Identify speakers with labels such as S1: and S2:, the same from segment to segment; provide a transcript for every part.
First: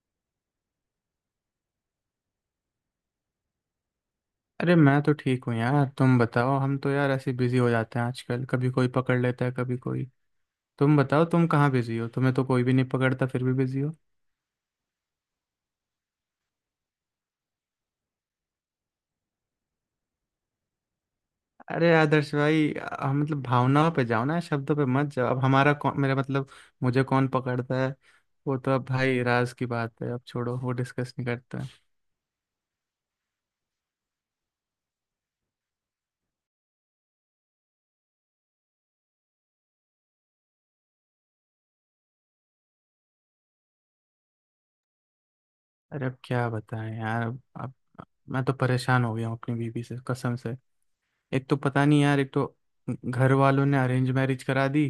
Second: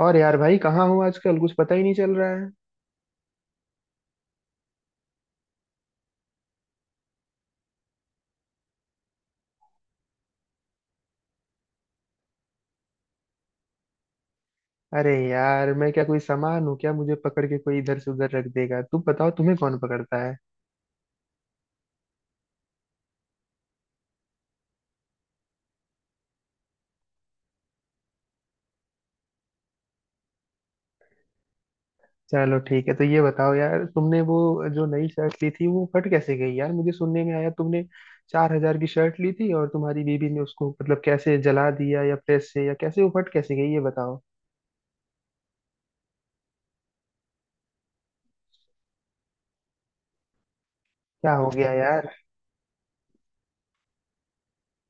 S1: और यार भाई कहाँ हूँ आजकल, कुछ पता ही नहीं चल रहा है।
S2: अरे मैं तो ठीक हूँ यार। तुम बताओ, हम तो यार ऐसे बिजी हो जाते हैं आजकल, कभी कोई पकड़ लेता है कभी कोई। तुम बताओ तुम कहाँ बिजी हो? तुम्हें तो कोई भी नहीं पकड़ता, फिर भी बिजी हो।
S1: अरे यार, मैं क्या कोई सामान हूँ क्या, मुझे पकड़ के कोई इधर से उधर रख देगा? तुम बताओ, तुम्हें कौन पकड़ता है?
S2: अरे आदर्श भाई, मतलब भावनाओं पे जाओ ना, शब्दों पे मत जाओ। अब हमारा कौन, मेरा मतलब मुझे कौन पकड़ता है? वो तो अब भाई राज की बात है, अब छोड़ो, वो डिस्कस नहीं करते हैं।
S1: चलो ठीक है, तो ये बताओ यार, तुमने वो जो नई शर्ट ली थी वो फट कैसे गई? यार मुझे सुनने में आया तुमने 4 हजार की शर्ट ली थी, और तुम्हारी बीबी ने उसको मतलब कैसे जला दिया, या प्रेस से, या कैसे वो फट कैसे गई ये बताओ।
S2: अरे अब क्या बताएं यार। अब मैं तो परेशान हो गया हूँ अपनी बीवी से कसम से।
S1: क्या
S2: एक
S1: हो
S2: तो
S1: गया
S2: पता नहीं
S1: यार?
S2: यार, एक तो घर वालों ने अरेंज मैरिज करा दी,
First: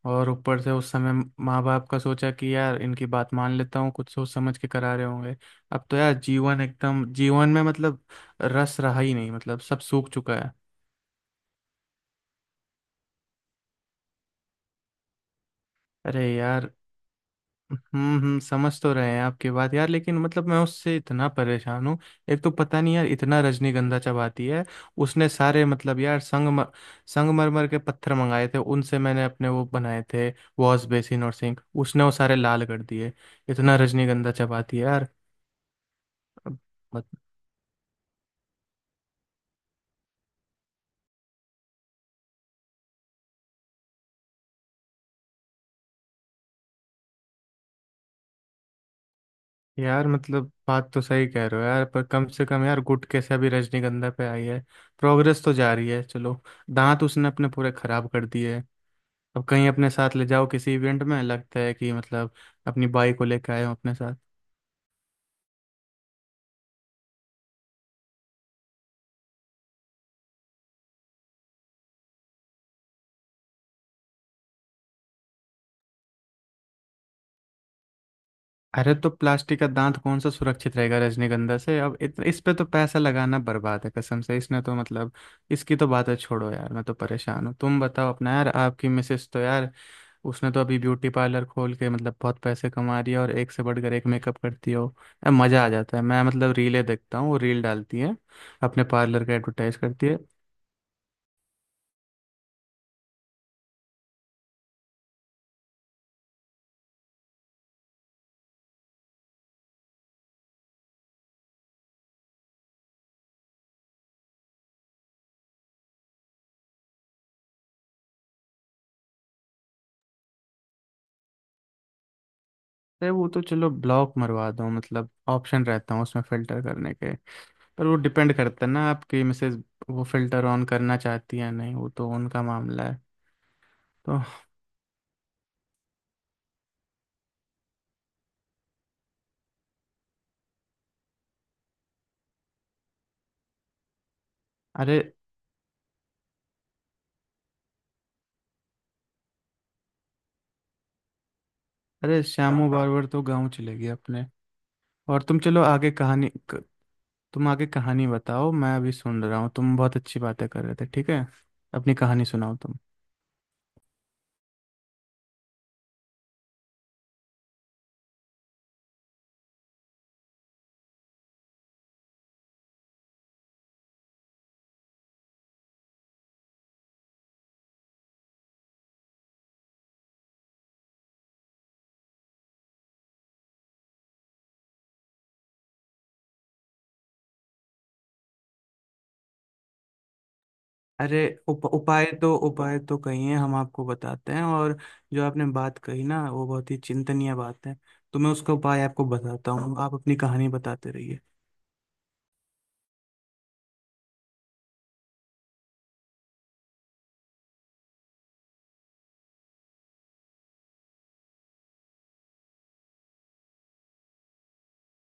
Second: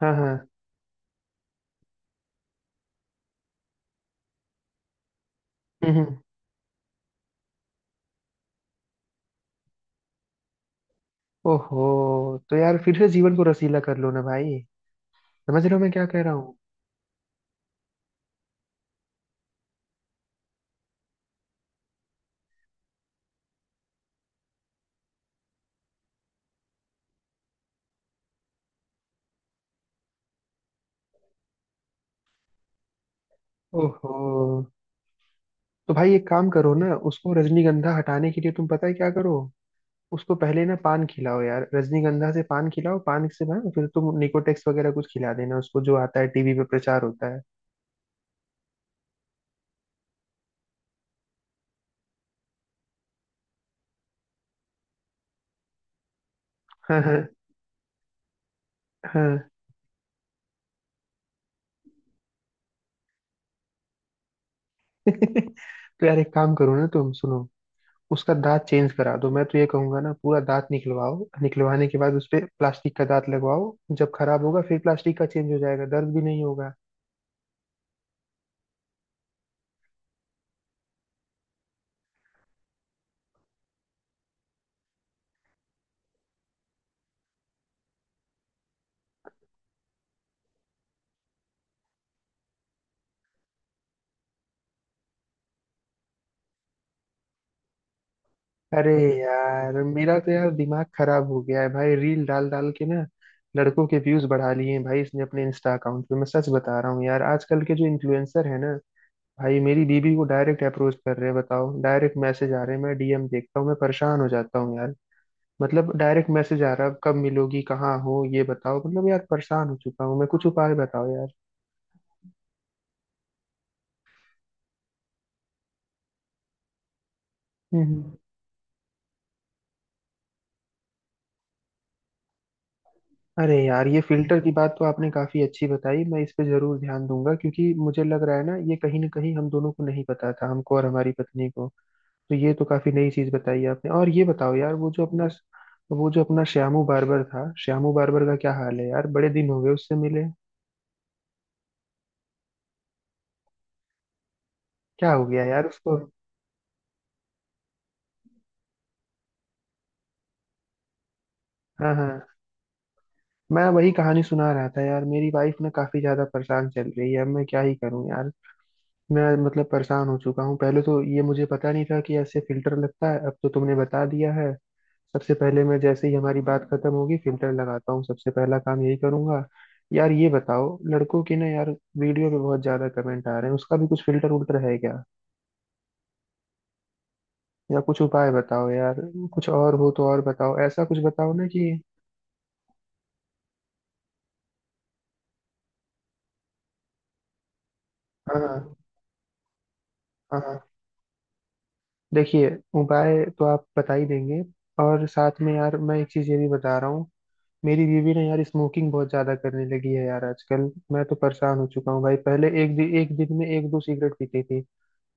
S1: हाँ
S2: और
S1: हाँ।
S2: ऊपर से उस समय माँ बाप का सोचा कि यार इनकी बात मान लेता हूँ, कुछ सोच समझ के करा रहे होंगे। अब
S1: हम्म
S2: तो यार
S1: हम्म।
S2: जीवन, एकदम जीवन में मतलब रस रहा ही नहीं, मतलब सब सूख चुका है।
S1: ओहो। तो यार फिर से जीवन को रसीला कर लो ना भाई। समझ रहे हो मैं क्या कह
S2: अरे
S1: रहा हूँ?
S2: यार, समझ तो रहे हैं आपकी बात यार, लेकिन मतलब मैं उससे इतना परेशान हूँ। एक तो पता नहीं यार, इतना रजनीगंधा चबाती है। उसने सारे मतलब यार संगमरमर के पत्थर मंगाए थे, उनसे मैंने अपने वो बनाए थे वॉश बेसिन और सिंक, उसने वो सारे लाल कर दिए। इतना
S1: ओहो।
S2: रजनीगंधा चबाती है यार।
S1: तो भाई एक काम
S2: अब
S1: करो ना,
S2: मत-
S1: उसको रजनीगंधा हटाने के लिए तुम पता है क्या करो, उसको पहले ना पान खिलाओ यार, रजनीगंधा से पान खिलाओ, पान से ना फिर तुम निकोटेक्स वगैरह कुछ खिला देना उसको, जो आता है टीवी पे प्रचार होता है।
S2: यार मतलब बात तो सही कह रहे हो यार, पर कम से कम यार गुटके से अभी रजनीगंधा पे आई है, प्रोग्रेस तो जा रही है, चलो।
S1: हाँ
S2: दांत
S1: हाँ।
S2: उसने अपने पूरे खराब कर दिए। अब
S1: हाँ।
S2: कहीं अपने साथ ले जाओ किसी इवेंट में, लगता है कि मतलब अपनी बाइक को लेकर आए हो अपने साथ।
S1: तो यार एक काम करो ना, तुम सुनो, उसका दांत चेंज करा दो। मैं तो ये कहूंगा ना, पूरा दांत निकलवाओ, निकलवाने के बाद उस पे प्लास्टिक का दांत लगवाओ, जब खराब होगा फिर प्लास्टिक का चेंज हो जाएगा, दर्द भी नहीं होगा।
S2: अरे तो प्लास्टिक का दांत कौन सा सुरक्षित रहेगा रजनीगंधा से? अब इस पे तो पैसा लगाना बर्बाद है कसम से, इसने तो मतलब, इसकी तो बातें छोड़ो यार, मैं तो परेशान हूँ। तुम बताओ अपना यार, आपकी मिसेस तो यार, उसने तो अभी ब्यूटी पार्लर खोल के मतलब बहुत पैसे कमा रही है, और एक से बढ़कर एक मेकअप करती हो यार, मज़ा आ जाता है। मैं मतलब रीलें देखता हूँ, वो रील डालती है, अपने
S1: अरे
S2: पार्लर का एडवर्टाइज
S1: यार,
S2: करती है।
S1: मेरा तो यार दिमाग खराब हो गया है भाई, रील डाल डाल के ना लड़कों के व्यूज बढ़ा लिए हैं भाई इसने अपने इंस्टा अकाउंट पे। मैं सच बता रहा हूँ यार, आजकल के जो इन्फ्लुएंसर है ना भाई, मेरी बीबी को डायरेक्ट अप्रोच कर रहे हैं, बताओ, डायरेक्ट मैसेज आ रहे हैं। मैं डीएम देखता हूँ, मैं परेशान हो जाता हूँ यार। मतलब डायरेक्ट मैसेज आ रहा है, कब मिलोगी, कहाँ हो, ये बताओ। मतलब यार परेशान हो चुका हूँ मैं, कुछ उपाय बताओ यार।
S2: अरे वो तो चलो ब्लॉक मरवा दो, मतलब ऑप्शन रहता है उसमें फ़िल्टर करने के, पर वो
S1: हम्म।
S2: डिपेंड करता है ना आपकी मिसेज वो फ़िल्टर ऑन करना चाहती है या नहीं, वो तो उनका मामला है।
S1: अरे यार ये
S2: तो
S1: फिल्टर की बात तो आपने काफी अच्छी बताई, मैं इस पे जरूर ध्यान दूंगा, क्योंकि मुझे लग रहा है ना, ये कहीं ना कहीं हम दोनों को नहीं पता था, हमको और हमारी पत्नी को। तो ये तो काफी नई चीज बताई आपने। और ये बताओ यार,
S2: अरे,
S1: वो जो अपना श्यामू बार्बर था, श्यामू बार्बर का क्या हाल है यार, बड़े दिन हो गए उससे मिले।
S2: अरे श्यामू बारबर तो गाँव चले गए अपने।
S1: क्या
S2: और
S1: हो
S2: तुम
S1: गया
S2: चलो
S1: यार
S2: आगे
S1: उसको?
S2: कहानी तुम आगे कहानी बताओ, मैं अभी सुन रहा हूँ, तुम बहुत अच्छी बातें कर रहे थे, ठीक है।
S1: हाँ
S2: अपनी कहानी
S1: हाँ।
S2: सुनाओ तुम।
S1: मैं वही कहानी सुना रहा था यार, मेरी वाइफ ना काफी ज्यादा परेशान चल रही है, अब मैं क्या ही करूँ यार। मैं मतलब परेशान हो चुका हूँ, पहले तो ये मुझे पता नहीं था कि ऐसे फिल्टर लगता है, अब तो तुमने बता दिया है। सबसे पहले मैं जैसे ही हमारी बात खत्म होगी फिल्टर लगाता हूँ, सबसे पहला काम यही करूंगा। यार ये बताओ, लड़कों की ना यार वीडियो पे बहुत ज्यादा कमेंट आ रहे हैं, उसका भी कुछ फिल्टर उल्टर है क्या, या कुछ उपाय बताओ यार। कुछ और हो तो और बताओ, ऐसा कुछ
S2: अरे
S1: बताओ ना कि।
S2: उपाय तो, उपाय तो कही है, हम आपको बताते हैं। और जो आपने बात कही ना वो बहुत ही चिंतनीय बात है, तो मैं उसका
S1: हाँ।
S2: उपाय आपको बताता हूँ, आप अपनी
S1: हाँ
S2: कहानी
S1: हाँ।
S2: बताते रहिए।
S1: देखिए, उपाय तो आप बता ही देंगे, और साथ में यार मैं एक चीज ये भी बता रहा हूँ, मेरी बीवी ने यार स्मोकिंग बहुत ज्यादा करने लगी है यार आजकल। मैं तो परेशान हो चुका हूँ भाई, पहले एक दिन में एक दो सिगरेट पीती थी,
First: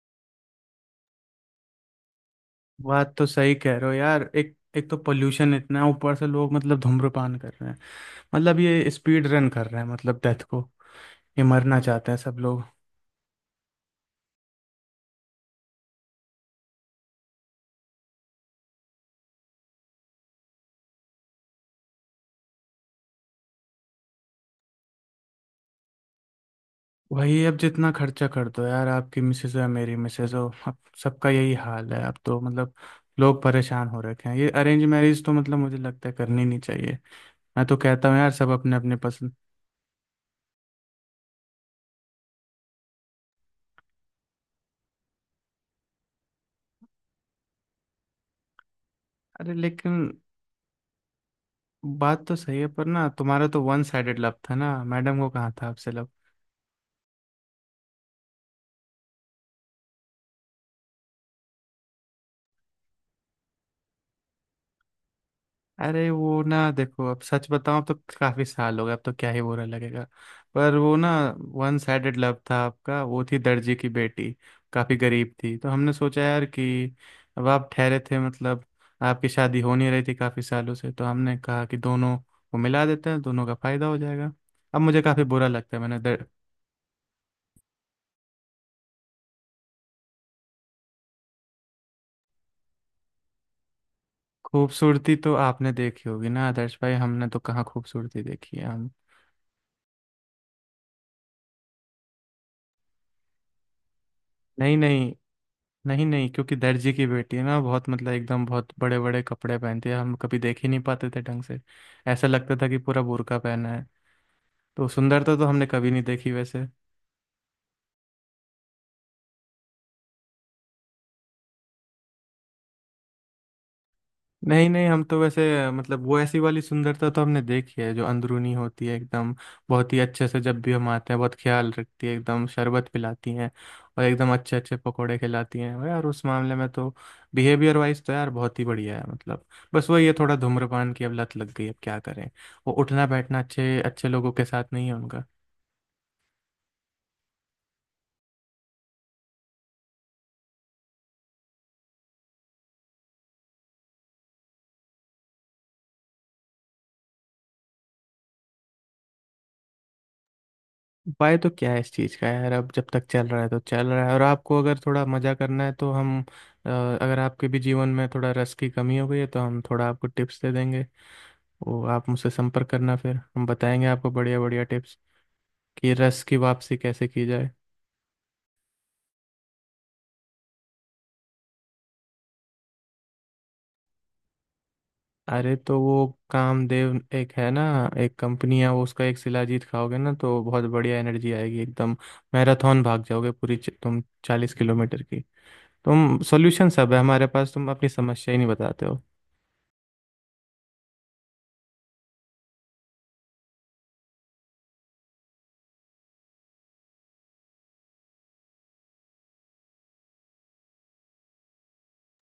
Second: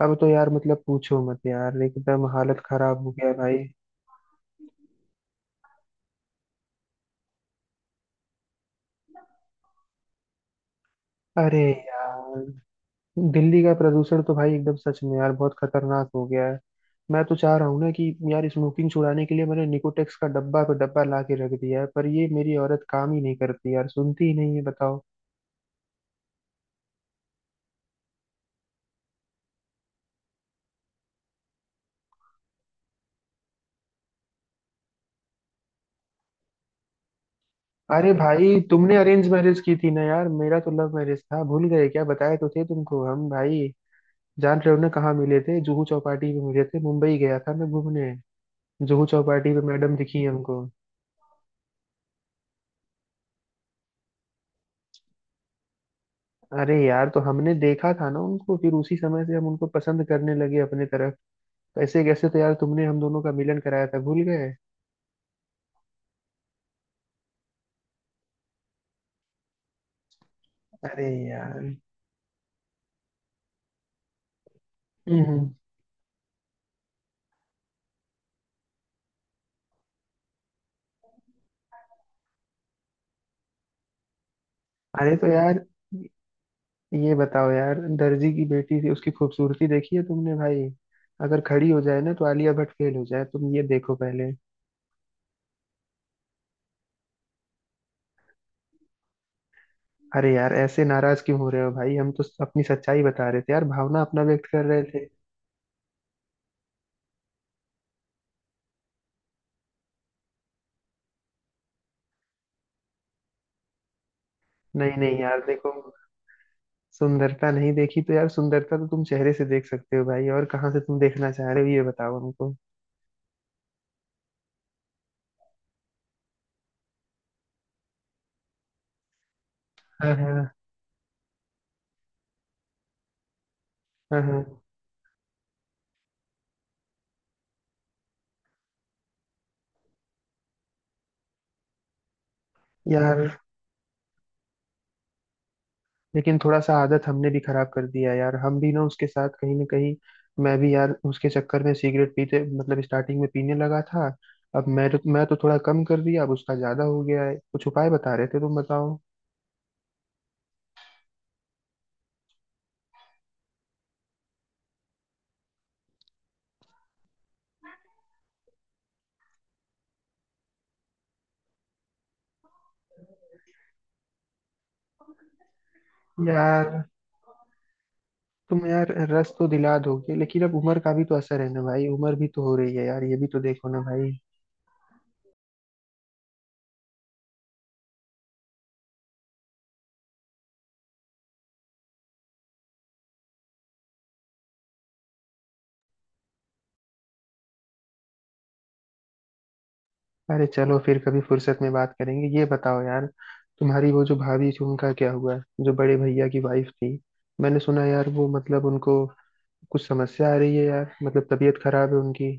S1: अब तो यार मतलब पूछो मत यार, एकदम हालत खराब हो
S2: बात तो
S1: गया है
S2: सही
S1: भाई।
S2: कह रहे हो यार, एक एक तो पोल्यूशन इतना है, ऊपर से लोग मतलब धूम्रपान कर रहे हैं, मतलब ये स्पीड रन कर रहे हैं मतलब डेथ को, ये
S1: अरे
S2: मरना चाहते हैं सब
S1: यार,
S2: लोग।
S1: दिल्ली का प्रदूषण तो भाई एकदम सच में यार बहुत खतरनाक हो गया है। मैं तो चाह रहा हूँ ना कि यार स्मोकिंग छुड़ाने के लिए मैंने निकोटेक्स का डब्बा पे डब्बा ला के रख दिया है, पर ये मेरी औरत काम ही नहीं करती यार, सुनती ही नहीं है, बताओ।
S2: वही, अब जितना खर्चा कर दो यार, आपकी मिसेज हो या मेरी मिसेज हो, अब सबका यही हाल है। अब तो मतलब लोग परेशान हो रखे हैं, ये अरेंज मैरिज तो मतलब मुझे लगता है करनी नहीं चाहिए। मैं तो कहता
S1: अरे
S2: हूँ यार सब
S1: भाई,
S2: अपने
S1: तुमने
S2: अपने
S1: अरेंज
S2: पसंद।
S1: मैरिज की थी ना यार, मेरा तो लव मैरिज था, भूल गए क्या, बताए तो थे तुमको हम भाई, जान रहे हो ना, कहाँ मिले थे? जुहू चौपाटी पे मिले थे, मुंबई गया था मैं घूमने, जुहू
S2: अरे
S1: चौपाटी पे
S2: लेकिन
S1: मैडम दिखी हमको।
S2: बात तो सही है, पर ना तुम्हारा तो वन साइडेड लव था ना, मैडम को कहाँ था आपसे लव।
S1: अरे यार तो हमने देखा था ना उनको, फिर उसी समय से हम उनको पसंद करने लगे अपने तरफ। कैसे कैसे तो यार तुमने हम दोनों का मिलन कराया था, भूल गए?
S2: अरे वो ना देखो, अब सच बताऊं, अब तो काफी साल हो गए, अब तो क्या ही बुरा लगेगा, पर वो
S1: अरे
S2: ना
S1: यार।
S2: वन साइडेड लव था आपका। वो थी दर्जी की बेटी, काफी
S1: हम्म
S2: गरीब
S1: हम्म।
S2: थी, तो हमने सोचा यार कि अब आप ठहरे थे मतलब, आपकी शादी हो नहीं रही थी काफी सालों से, तो हमने कहा कि दोनों को मिला देते हैं, दोनों का फायदा हो जाएगा। अब मुझे
S1: अरे
S2: काफी
S1: तो
S2: बुरा
S1: यार
S2: लगता है मैंने।
S1: ये बताओ यार, दर्जी की बेटी थी उसकी खूबसूरती देखी है तुमने भाई? अगर खड़ी हो जाए ना तो आलिया भट्ट फेल हो जाए, तुम ये देखो पहले।
S2: खूबसूरती तो आपने देखी होगी ना आदर्श भाई, हमने तो कहाँ खूबसूरती देखी है हम।
S1: अरे यार ऐसे नाराज क्यों हो रहे हो भाई, हम तो अपनी सच्चाई बता रहे थे यार, भावना अपना व्यक्त कर
S2: नहीं
S1: रहे थे।
S2: नहीं, नहीं नहीं, क्योंकि दर्जी की बेटी है ना, बहुत मतलब एकदम बहुत बड़े बड़े कपड़े पहनती है, हम कभी देख ही नहीं पाते थे ढंग से, ऐसा लगता था कि पूरा बुर्का पहना है। तो
S1: नहीं नहीं
S2: सुंदरता
S1: यार
S2: तो हमने
S1: देखो,
S2: कभी नहीं देखी वैसे।
S1: सुंदरता नहीं देखी तो यार, सुंदरता तो तुम चेहरे से देख सकते हो भाई, और कहाँ से तुम देखना चाह रहे हो ये बताओ हमको।
S2: नहीं नहीं, हम तो वैसे मतलब, वो ऐसी वाली सुंदरता तो हमने देखी है जो अंदरूनी होती है एकदम। बहुत ही
S1: हाँ
S2: अच्छे से
S1: हाँ।
S2: जब भी हम आते हैं बहुत ख्याल रखती है एकदम, शरबत पिलाती हैं, और
S1: हाँ
S2: एकदम अच्छे
S1: हाँ।
S2: अच्छे पकोड़े खिलाती हैं, और यार उस मामले में तो, बिहेवियर वाइज तो यार बहुत ही बढ़िया है मतलब। बस वही है, थोड़ा धूम्रपान की अब लत लग गई, अब क्या करें, वो उठना
S1: यार
S2: बैठना अच्छे अच्छे लोगों के साथ नहीं है।
S1: लेकिन थोड़ा सा आदत हमने भी खराब कर दिया यार, हम भी ना उसके साथ कहीं ना कहीं, मैं भी यार उसके चक्कर में सिगरेट पीते मतलब स्टार्टिंग में पीने लगा था। अब मैं तो थोड़ा कम कर दिया, अब उसका ज्यादा हो गया है, कुछ उपाय बता रहे थे तुम, बताओ
S2: उपाय तो क्या है इस चीज़ का यार, अब जब तक चल रहा है तो चल रहा है, और आपको अगर थोड़ा मज़ा करना है तो हम, अगर आपके भी जीवन में थोड़ा रस की कमी हो गई है तो हम थोड़ा आपको टिप्स दे देंगे, वो आप मुझसे संपर्क करना, फिर हम बताएंगे आपको बढ़िया बढ़िया टिप्स कि रस की
S1: यार।
S2: वापसी कैसे की जाए।
S1: तुम यार रस तो दिला दोगे, लेकिन अब उम्र का भी तो असर है ना भाई, उम्र भी तो हो रही है यार, ये भी तो देखो ना भाई।
S2: अरे तो वो कामदेव एक है ना, एक कंपनी है वो, उसका एक शिलाजीत खाओगे ना तो बहुत बढ़िया एनर्जी आएगी एकदम, मैराथन भाग जाओगे पूरी तुम 40 किलोमीटर की। तुम सॉल्यूशन सब है हमारे पास, तुम अपनी समस्या ही नहीं बताते हो।
S1: अरे चलो फिर कभी फुर्सत में बात करेंगे। ये बताओ यार, तुम्हारी वो जो भाभी थी, उनका क्या हुआ? जो बड़े भैया की वाइफ थी, मैंने सुना यार वो मतलब उनको कुछ समस्या आ रही है यार, मतलब तबीयत खराब है उनकी।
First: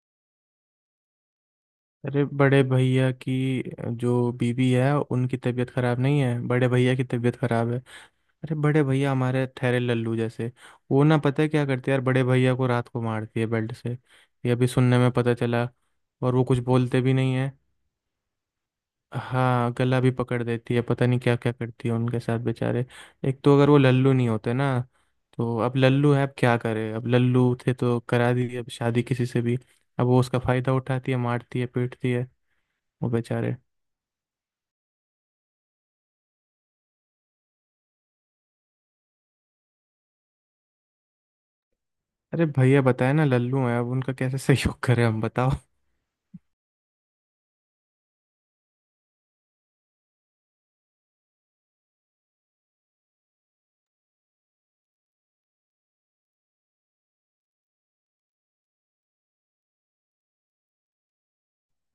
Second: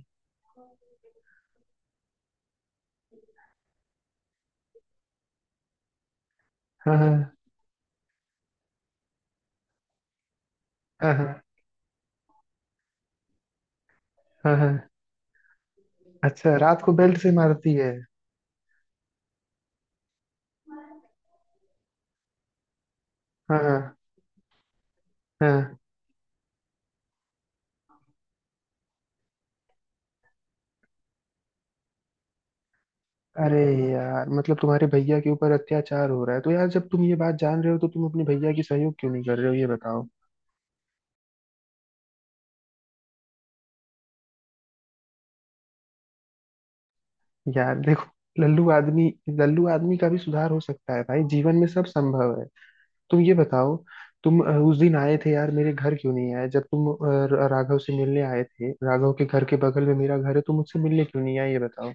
S2: अरे बड़े भैया की जो बीवी है उनकी तबीयत खराब नहीं है, बड़े भैया
S1: हाँ
S2: की
S1: हाँ।
S2: तबीयत खराब है। अरे बड़े भैया हमारे ठहरे लल्लू जैसे, वो
S1: हाँ
S2: ना
S1: हाँ।
S2: पता है क्या करते हैं यार, बड़े भैया को रात को मारती है बेल्ट से। ये
S1: हाँ
S2: अभी
S1: हाँ।
S2: सुनने में पता चला, और वो
S1: अच्छा,
S2: कुछ
S1: रात को
S2: बोलते भी
S1: बेल्ट से
S2: नहीं है।
S1: मारती है?
S2: हाँ गला भी पकड़ देती है, पता नहीं क्या क्या करती है उनके साथ बेचारे। एक तो
S1: हाँ
S2: अगर वो
S1: हाँ।
S2: लल्लू नहीं होते ना, तो,
S1: हाँ।
S2: अब लल्लू है अब क्या करे, अब लल्लू थे तो करा दी अब शादी किसी से भी, अब वो उसका फायदा उठाती है, मारती है, पीटती है वो बेचारे।
S1: अरे यार, मतलब तुम्हारे भैया के ऊपर अत्याचार हो रहा है, तो यार जब तुम ये बात जान रहे हो तो तुम अपने भैया की सहयोग क्यों नहीं कर रहे हो, ये बताओ।
S2: अरे भैया बताए ना लल्लू है, अब उनका कैसे सहयोग करें हम बताओ।
S1: यार देखो, लल्लू आदमी, लल्लू आदमी का भी सुधार हो सकता है भाई, जीवन में सब संभव है। तुम ये बताओ, तुम उस दिन आए थे यार, मेरे घर क्यों नहीं आए जब तुम राघव से मिलने आए थे? राघव के घर के बगल में मेरा घर है, तुम मुझसे मिलने क्यों नहीं आए ये बताओ।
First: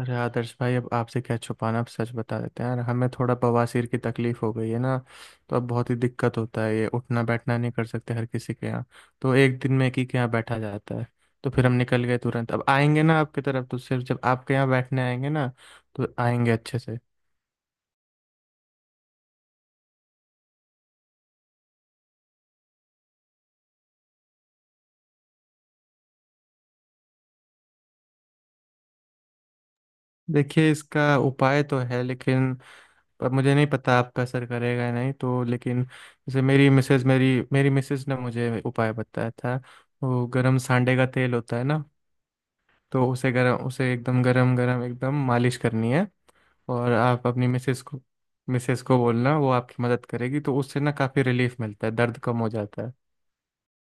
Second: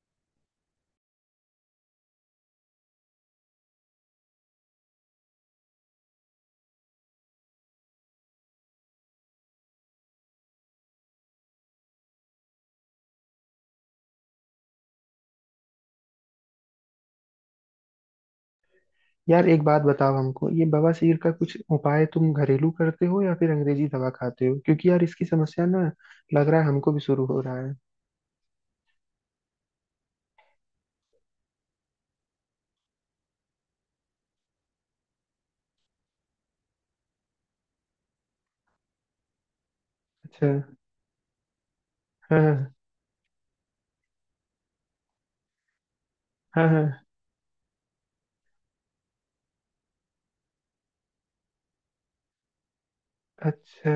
S2: अरे आदर्श भाई अब आपसे क्या छुपाना, अब सच बता देते हैं यार, हमें थोड़ा बवासीर की तकलीफ हो गई है ना, तो अब बहुत ही दिक्कत होता है, ये उठना बैठना नहीं कर सकते हर किसी के यहाँ, तो एक दिन में एक ही के यहाँ बैठा जाता है, तो फिर हम निकल गए तुरंत। अब आएंगे ना आपकी तरफ तो सिर्फ जब आपके यहाँ बैठने आएंगे ना, तो आएंगे अच्छे से।
S1: यार एक बात बताओ हमको, ये बवासीर का कुछ उपाय तुम घरेलू करते हो या फिर अंग्रेजी दवा खाते हो, क्योंकि यार इसकी समस्या ना लग रहा है हमको भी शुरू हो रहा है।
S2: देखिए इसका उपाय तो है लेकिन, पर मुझे नहीं पता आपका असर करेगा या नहीं तो, लेकिन जैसे मेरी मिसेज, मेरी मेरी मिसेज ने मुझे उपाय बताया था, वो
S1: अच्छा।
S2: गरम सांडे का तेल होता है ना,
S1: हाँ।
S2: तो उसे गरम, उसे एकदम गरम गरम एकदम मालिश करनी है।
S1: हाँ हाँ।
S2: और आप अपनी मिसेज को बोलना, वो आपकी मदद करेगी, तो उससे ना काफ़ी रिलीफ मिलता है, दर्द कम हो जाता है।
S1: अच्छा,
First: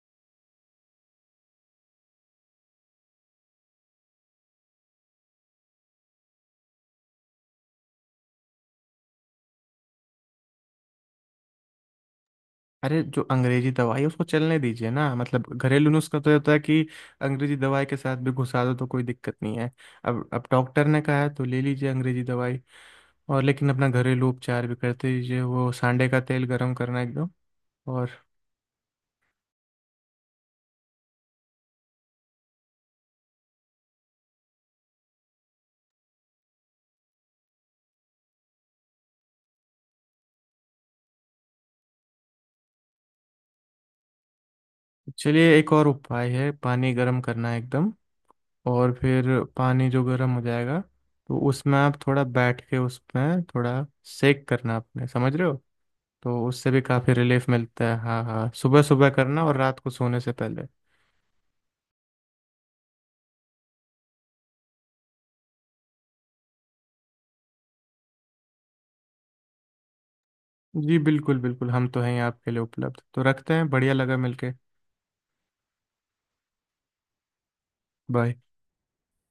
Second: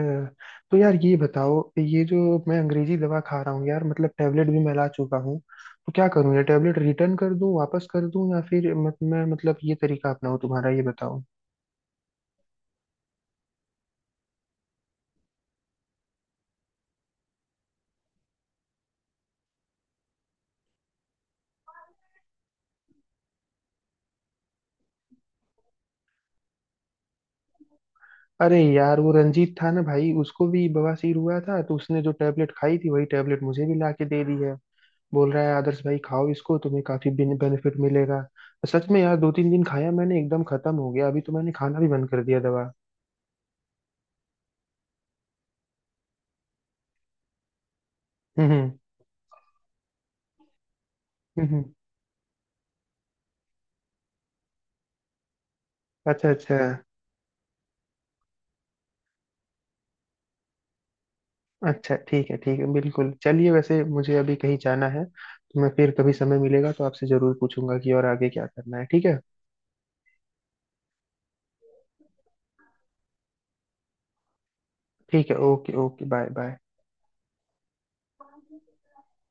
S1: तो यार ये बताओ, ये जो मैं अंग्रेजी दवा खा रहा हूँ यार, मतलब टेबलेट भी मैं ला चुका हूँ, तो क्या करूँ, ये टेबलेट रिटर्न कर दूँ, वापस कर दूँ, या फिर मत, मैं मतलब ये तरीका अपनाऊँ तुम्हारा, ये बताओ।
S2: अरे जो अंग्रेजी दवाई है उसको चलने दीजिए ना, मतलब घरेलू नुस्खा तो ये होता है कि अंग्रेजी दवाई के साथ भी घुसा दो तो कोई दिक्कत नहीं है। अब डॉक्टर ने कहा है तो ले लीजिए अंग्रेजी दवाई, और लेकिन अपना घरेलू उपचार भी करते रहिए, वो सांडे का तेल गर्म करना एकदम। और
S1: अरे यार, वो रंजीत था ना भाई, उसको भी बवासीर हुआ था, तो उसने जो टेबलेट खाई थी वही टेबलेट मुझे भी ला के दे दी है, बोल रहा है आदर्श भाई खाओ इसको तुम्हें काफी बेनिफिट मिलेगा। सच में यार दो तीन दिन खाया मैंने एकदम खत्म हो गया, अभी तो मैंने खाना भी बंद कर दिया दवा।
S2: चलिए एक और उपाय है, पानी गर्म करना एकदम,
S1: हम्म।
S2: और फिर पानी जो गर्म हो जाएगा तो
S1: हम्म।
S2: उसमें आप थोड़ा बैठ के, उसमें थोड़ा सेक करना अपने, समझ रहे हो?
S1: अच्छा
S2: तो
S1: अच्छा।
S2: उससे भी काफ़ी रिलीफ मिलता है। हाँ हाँ, सुबह सुबह करना और रात को सोने से पहले।
S1: अच्छा ठीक है, ठीक है, बिल्कुल चलिए, वैसे मुझे अभी कहीं जाना है, तो मैं फिर कभी समय मिलेगा तो आपसे जरूर पूछूंगा कि और आगे क्या करना है, ठीक है?
S2: जी बिल्कुल बिल्कुल, हम तो हैं ही आपके लिए, उपलब्ध तो रखते हैं, बढ़िया लगा मिलके।
S1: ठीक है, okay okay, bye bye.
S2: Bye.